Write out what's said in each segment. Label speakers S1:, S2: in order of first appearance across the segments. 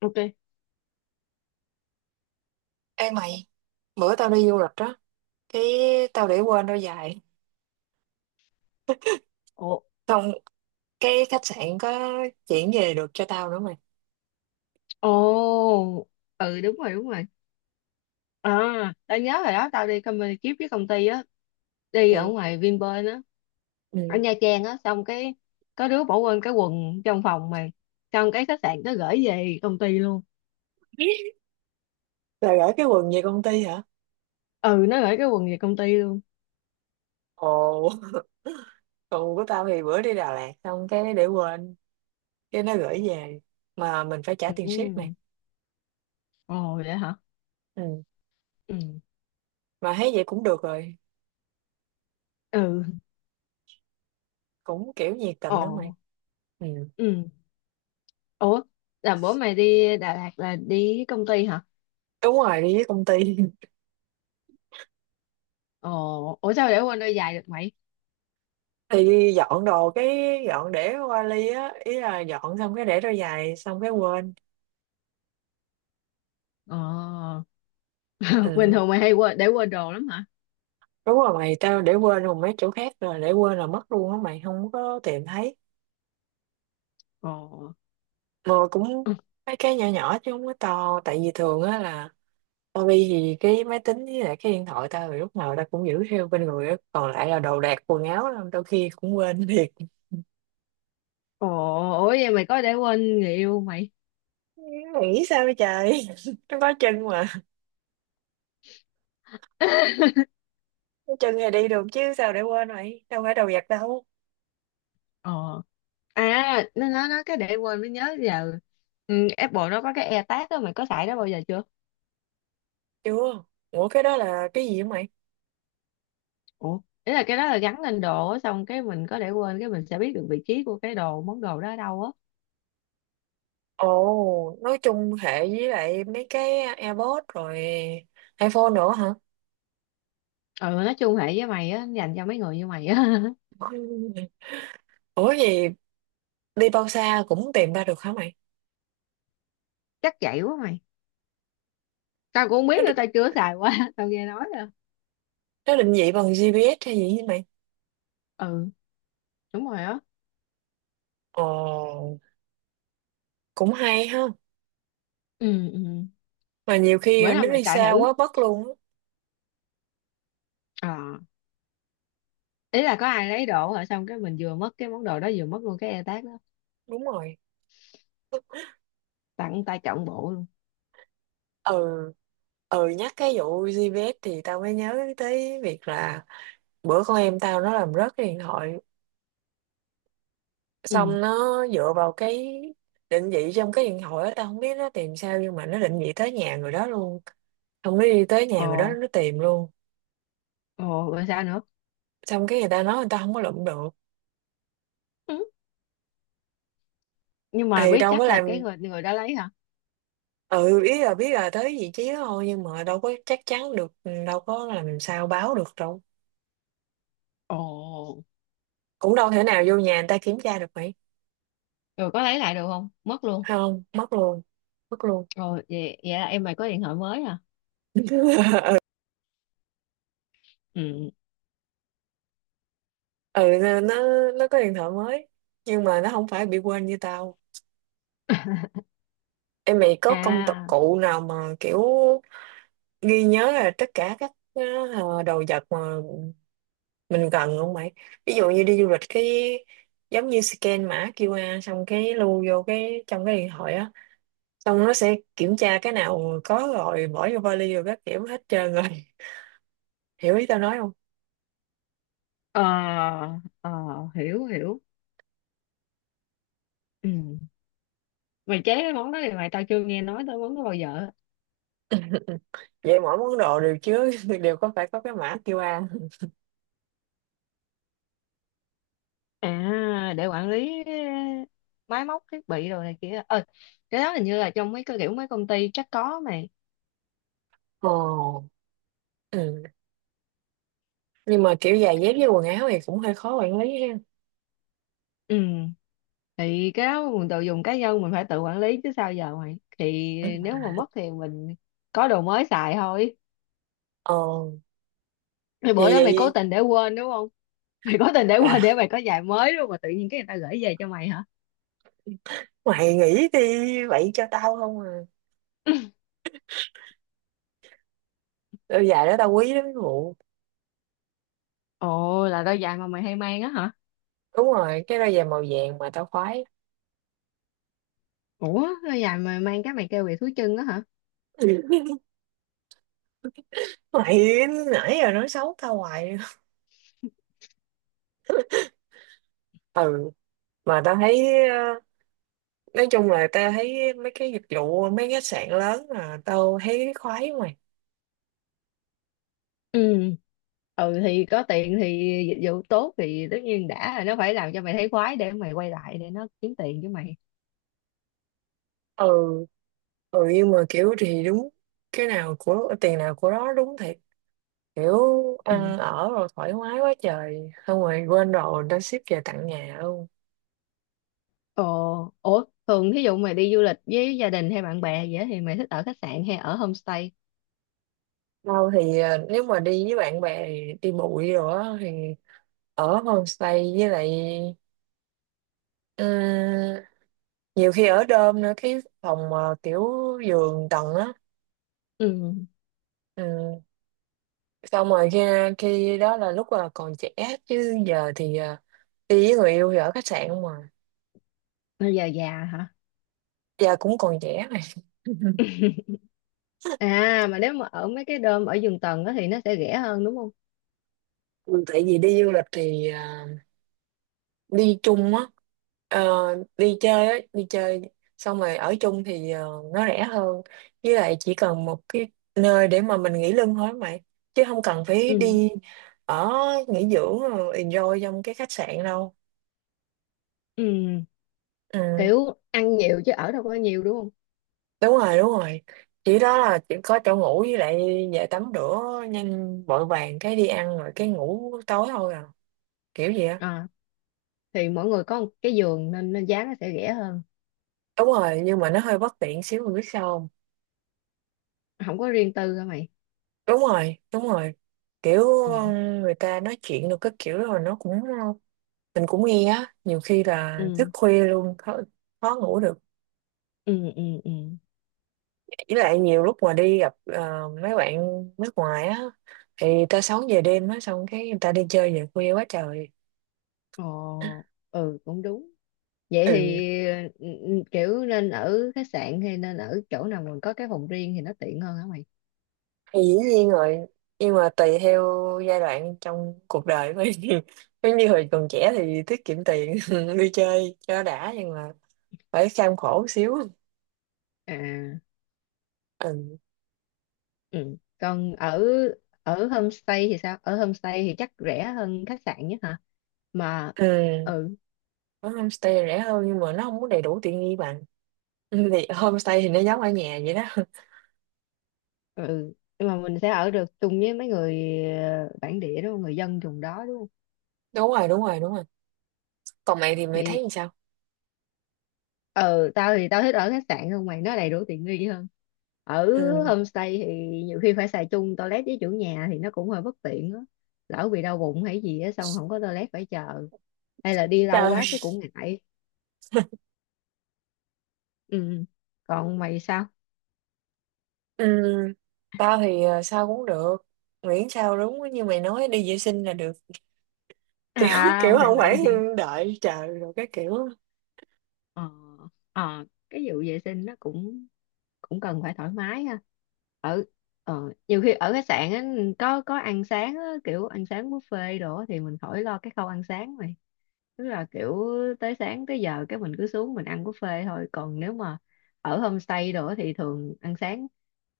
S1: Ok.
S2: Ê mày, bữa tao đi du lịch đó, cái tao để quên đôi giày.
S1: Ồ.
S2: Xong cái khách sạn có chuyển về được cho tao nữa mày.
S1: Ồ. Ừ, đúng rồi, đúng rồi. À, tao nhớ rồi đó, tao đi company trip với công ty á, đi ở
S2: Ừ.
S1: ngoài Vinpearl á, ở
S2: Ừ.
S1: Nha Trang á, xong cái có đứa bỏ quên cái quần trong phòng mà, xong cái khách sạn nó gửi về công ty luôn.
S2: Là gửi cái quần về công ty hả?
S1: Ừ, nó gửi cái quần về công ty luôn.
S2: Ồ, quần của tao thì bữa đi Đà Lạt xong cái để quên, cái nó gửi về. Mà mình phải trả tiền ship mày.
S1: Ừ. Ồ vậy hả.
S2: Ừ.
S1: Ừ.
S2: Mà thấy vậy cũng được rồi,
S1: Ừ.
S2: cũng kiểu nhiệt tình đó mày.
S1: Ồ.
S2: Ừ.
S1: Ừ. Ủa, là bữa mày đi Đà Lạt là đi với công ty hả?
S2: Đúng rồi, đi với công ty.
S1: Ồ. Ủa sao để quên đôi giày được mày?
S2: Thì dọn đồ cái để vali á, ý là dọn xong cái để đôi giày xong cái quên.
S1: Ồ. Bình
S2: Ừ.
S1: thường mày hay quên để quên đồ lắm hả?
S2: Đúng rồi mày, tao để quên rồi mấy chỗ khác rồi, để quên là mất luôn á mày, không có tìm thấy.
S1: Ồ.
S2: Mà cũng mấy cái nhỏ nhỏ chứ không có to, tại vì thường á là tao đi thì cái máy tính với lại cái điện thoại tao thì lúc nào tao cũng giữ theo bên người á, còn lại là đồ đạc quần áo là đôi khi cũng quên thiệt.
S1: Ồ. Ủa vậy mày có để quên người yêu mày?
S2: Mày nghĩ sao vậy trời, nó có chân mà, có chân thì đi được chứ sao để quên, mày đâu phải đồ vật đâu.
S1: Ờ, à nó cái để quên mới nhớ giờ. Ừ, Apple nó có cái AirTag đó, mày có xài đó bao giờ chưa?
S2: Chưa. Ủa cái đó là cái gì vậy mày?
S1: Ủa, ý là cái đó là gắn lên đồ á, xong cái mình có để quên cái mình sẽ biết được vị trí của cái đồ món đồ đó ở đâu á.
S2: Ồ, nói chung hệ với lại mấy cái AirPods rồi iPhone nữa hả?
S1: Ừ, nói chung hệ với mày á, dành cho mấy người như mày á.
S2: Ủa gì, đi bao xa cũng tìm ra được hả mày?
S1: Chắc vậy quá mày, tao cũng không biết
S2: Nó,
S1: nữa,
S2: đ-
S1: tao chưa xài qua. Tao nghe nói rồi.
S2: nó định vị bằng GPS hay gì vậy mày?
S1: Ừ, đúng rồi á.
S2: Ồ, cũng hay ha.
S1: Ừ. Ừ.
S2: Mà nhiều
S1: Bữa
S2: khi
S1: nào
S2: nó
S1: mày
S2: đi
S1: xài
S2: xa
S1: thử.
S2: quá mất luôn á.
S1: Ờ, ý là có ai lấy đồ hả, xong cái mình vừa mất cái món đồ đó vừa mất luôn cái e tag đó,
S2: Đúng rồi.
S1: tặng tay trọn bộ luôn.
S2: Ừ, ừ, nhắc cái vụ GPS thì tao mới nhớ tới việc là bữa con em tao nó làm rớt cái điện thoại.
S1: Ừ.
S2: Xong nó dựa vào cái định vị trong cái điện thoại đó, tao không biết nó tìm sao nhưng mà nó định vị tới nhà người đó luôn. Xong nó đi tới nhà
S1: Ồ.
S2: người đó nó tìm luôn.
S1: Ồ rồi sao nữa.
S2: Xong cái người ta nói người ta không có lụm được.
S1: Ừ. Nhưng mà
S2: Thì
S1: biết
S2: đâu có
S1: chắc là
S2: làm,
S1: cái người người đã lấy hả?
S2: ừ, ý là biết là tới vị trí đó thôi nhưng mà đâu có chắc chắn được, ừ, đâu có làm sao báo được đâu.
S1: Ồ.
S2: Cũng đâu thể nào vô nhà người ta kiểm tra được mày.
S1: Rồi có lấy lại được không, mất luôn?
S2: Không, mất luôn, mất luôn.
S1: Rồi vậy vậy là em mày có điện thoại mới hả? Ừ.
S2: Ừ nó nó có điện thoại mới nhưng mà nó không phải bị quên như tao. Em mày có công tập
S1: À.
S2: cụ nào mà kiểu ghi nhớ là tất cả các đồ vật mà mình cần không mày? Ví dụ như đi du lịch cái giống như scan mã QR xong cái lưu vô cái trong cái điện thoại á, xong nó sẽ kiểm tra cái nào có rồi bỏ vô vali rồi các kiểu hết trơn rồi. Hiểu ý tao nói không?
S1: Ờ. Ờ, hiểu hiểu. Ừ. Mày chế cái món đó thì tao chưa nghe nói tới món đó bao giờ.
S2: Vậy mỗi món đồ đều chứa đều có, phải có cái mã QR.
S1: À, để quản lý máy móc thiết bị rồi này kia. Ờ cái đó hình như là trong mấy cái kiểu mấy công ty chắc có mà.
S2: Ồ. Ừ. Nhưng mà kiểu giày dép với quần áo thì cũng hơi khó quản lý ha.
S1: Ừ. Thì cái đó mình tự dùng cá nhân mình phải tự quản lý chứ sao giờ mày, thì nếu mà mất thì mình có đồ mới xài thôi.
S2: Ờ,
S1: Thì bữa
S2: vậy
S1: đó mày cố
S2: vậy
S1: tình để quên đúng không? Mày cố tình để
S2: là
S1: quên để mày có giày mới đúng không, mà tự nhiên cái người ta gửi về cho mày hả?
S2: mày nghĩ đi vậy cho tao không à? Đôi giày đó tao quý lắm vụ.
S1: Ồ, là đôi giày mà mày hay mang á hả?
S2: Đúng rồi, cái đôi giày màu vàng mà tao khoái.
S1: Ủa, đôi giày mà mang cái mày kêu về thú chân á hả?
S2: Mày nãy giờ nói xấu tao hoài. Ừ, mà tao thấy nói chung là tao thấy mấy cái dịch vụ mấy khách sạn lớn là tao thấy khoái mày.
S1: Ừ, thì có tiền thì dịch vụ tốt thì tất nhiên đã là nó phải làm cho mày thấy khoái để mày quay lại để nó kiếm tiền với mày.
S2: Ừ ừ nhưng mà kiểu thì đúng, cái nào của tiền nào của đó, đúng thiệt kiểu
S1: Ừ.
S2: ăn ở rồi thoải mái quá trời xong rồi quên rồi đã ship về tận nhà luôn.
S1: Ồ, ủa, thường thí dụ mày đi du lịch với gia đình hay bạn bè vậy á, thì mày thích ở khách sạn hay ở homestay?
S2: Đâu thì à, nếu mà đi với bạn bè thì đi bụi rồi á, thì ở homestay với lại, ừ, nhiều khi ở đơm nữa, cái phòng mà kiểu giường tầng á.
S1: Ừ.
S2: Ừ, xong rồi khi khi đó là lúc là còn trẻ chứ giờ thì à, đi với người yêu thì ở khách sạn không mà.
S1: Bây giờ già hả?
S2: Giờ cũng còn trẻ mà.
S1: À, mà nếu mà ở mấy cái đom ở giường tầng á thì nó sẽ rẻ hơn đúng không?
S2: Ừ, tại vì đi du lịch thì à, đi chung á. Ờ, đi chơi á, đi chơi xong rồi ở chung thì ờ, nó rẻ hơn. Với lại chỉ cần một cái nơi để mà mình nghỉ lưng thôi mày chứ không cần phải
S1: Ừ.
S2: đi ở nghỉ dưỡng rồi enjoy trong cái khách sạn đâu.
S1: Ừ,
S2: Ừ.
S1: kiểu ăn nhiều chứ ở đâu có nhiều đúng không?
S2: Đúng rồi đúng rồi, chỉ đó là chỉ có chỗ ngủ với lại về tắm rửa nhanh vội vàng cái đi ăn rồi cái ngủ tối thôi à, kiểu gì á.
S1: À, thì mỗi người có một cái giường nên giá nó sẽ rẻ hơn.
S2: Đúng rồi nhưng mà nó hơi bất tiện xíu, mình biết sao không.
S1: Không có riêng tư hả mày?
S2: Đúng rồi đúng rồi, kiểu,
S1: Ừ.
S2: ừ, người ta nói chuyện được cái kiểu rồi nó cũng, mình cũng nghe á, nhiều khi là thức
S1: Ừ.
S2: khuya luôn, khó, khó ngủ được.
S1: Ừ. Ừ. Ừ.
S2: Với lại nhiều lúc mà đi gặp mấy bạn nước ngoài á thì người ta sống về đêm á, xong cái người ta đi chơi về khuya quá trời.
S1: Ồ. Ừ, cũng đúng. Vậy
S2: Ừ
S1: thì ừ, ừ, kiểu nên ở khách sạn hay nên ở chỗ nào mình có cái phòng riêng thì nó tiện hơn hả mày?
S2: thì dĩ nhiên rồi, nhưng mà tùy theo giai đoạn trong cuộc đời của em. Giống như hồi còn trẻ thì tiết kiệm tiền đi chơi cho đã nhưng mà phải kham khổ xíu.
S1: À.
S2: Ừ.
S1: Ừ. Còn ở ở homestay thì sao? Ở homestay thì chắc rẻ hơn khách sạn nhất hả mà.
S2: Ừ.
S1: Ừ.
S2: Ở homestay rẻ hơn nhưng mà nó không có đầy đủ tiện nghi bằng. Ừ, thì homestay thì nó giống ở nhà vậy đó.
S1: Ừ, nhưng mà mình sẽ ở được chung với mấy người bản địa đúng không, người dân vùng đó đúng không?
S2: Đúng rồi đúng rồi đúng rồi. Còn mày thì mày
S1: Thì
S2: thấy như sao?
S1: ờ tao thì tao thích ở khách sạn hơn mày, nó đầy đủ tiện nghi hơn. Ở
S2: Ừ.
S1: homestay thì nhiều khi phải xài chung toilet với chủ nhà thì nó cũng hơi bất tiện á, lỡ bị đau bụng hay gì á xong không có toilet phải chờ, hay là đi lâu quá cái
S2: Trời.
S1: cũng ngại. Ừ, còn mày sao?
S2: Ừ. Tao thì ờ, sao cũng được, miễn sao đúng như mày nói đi vệ sinh là được. Kiểu
S1: À,
S2: kiểu
S1: mày
S2: không phải
S1: mày
S2: đợi chờ rồi cái kiểu
S1: Ờ. Ờ, cái vụ vệ sinh nó cũng cũng cần phải thoải mái ha. ở Nhiều khi ở khách sạn á, có ăn sáng á, kiểu ăn sáng buffet đồ á, thì mình khỏi lo cái khâu ăn sáng mày. Tức là kiểu tới sáng tới giờ cái mình cứ xuống mình ăn buffet thôi. Còn nếu mà ở homestay đồ á thì thường ăn sáng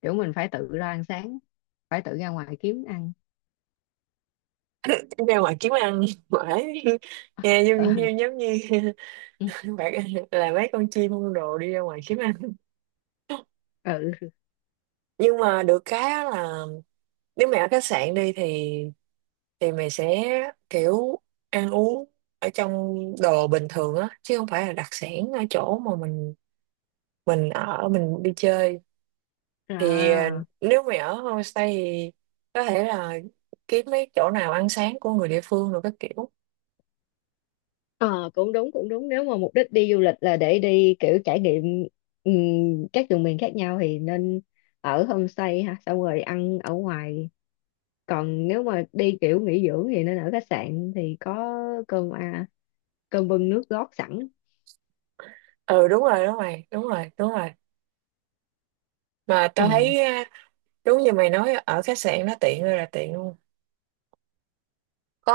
S1: kiểu mình phải tự ra ăn sáng, phải tự ra ngoài kiếm ăn.
S2: ra ngoài kiếm ăn mãi. Nghe giống như
S1: Ừ.
S2: bạn là mấy con chim con đồ đi ra ngoài kiếm ăn.
S1: Ừ.
S2: Nhưng mà được cái á là nếu mày ở khách sạn đi thì mày sẽ kiểu ăn uống ở trong đồ bình thường á chứ không phải là đặc sản ở chỗ mà mình ở, mình đi chơi thì ờ,
S1: Rồi.
S2: nếu mày ở homestay thì có thể là kiếm mấy chỗ nào ăn sáng của người địa phương rồi các kiểu.
S1: Ờ, cũng đúng, cũng đúng, nếu mà mục đích đi du lịch là để đi kiểu trải nghiệm các vùng miền khác nhau thì nên ở homestay ha, xong rồi ăn ở ngoài. Còn nếu mà đi kiểu nghỉ dưỡng thì nên ở khách sạn thì có cơm à, cơm bưng nước gót sẵn.
S2: Ừ đúng rồi đúng rồi đúng rồi đúng rồi, mà
S1: Ừ.
S2: tao thấy đúng như mày nói ở khách sạn nó tiện ơi là tiện luôn.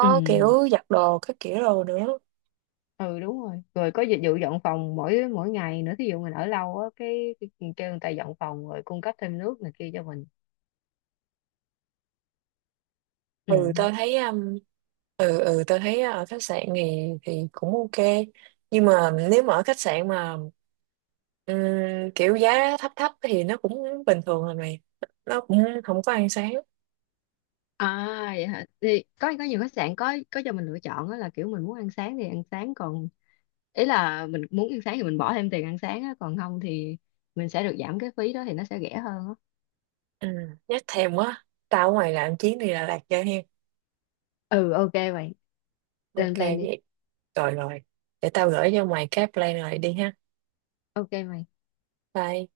S1: Ừ.
S2: kiểu giặt đồ các kiểu đồ nữa.
S1: Ừ đúng rồi, rồi có dịch vụ dọn phòng mỗi mỗi ngày nữa, thí dụ mình ở lâu á cái kêu người ta dọn phòng rồi cung cấp thêm nước này kia cho mình.
S2: Ừ
S1: Ừ.
S2: tao thấy ừ, tao thấy ở khách sạn thì cũng ok. Nhưng mà nếu mà ở khách sạn mà ừm, kiểu giá thấp thấp thì nó cũng bình thường rồi mày. Nó cũng không có ăn sáng.
S1: À vậy hả? Thì có nhiều khách sạn có cho mình lựa chọn đó là kiểu mình muốn ăn sáng thì ăn sáng, còn ý là mình muốn ăn sáng thì mình bỏ thêm tiền ăn sáng á, còn không thì mình sẽ được giảm cái phí đó thì nó sẽ rẻ hơn á.
S2: Ừ, nhắc thèm quá. Tao ở ngoài làm chuyến đi Đà Lạt cho hen.
S1: Ừ, ok mày, lên
S2: Ok
S1: plan đi.
S2: vậy. Rồi rồi. Để tao gửi cho mày cái plan này đi ha.
S1: Ok mày.
S2: Bye.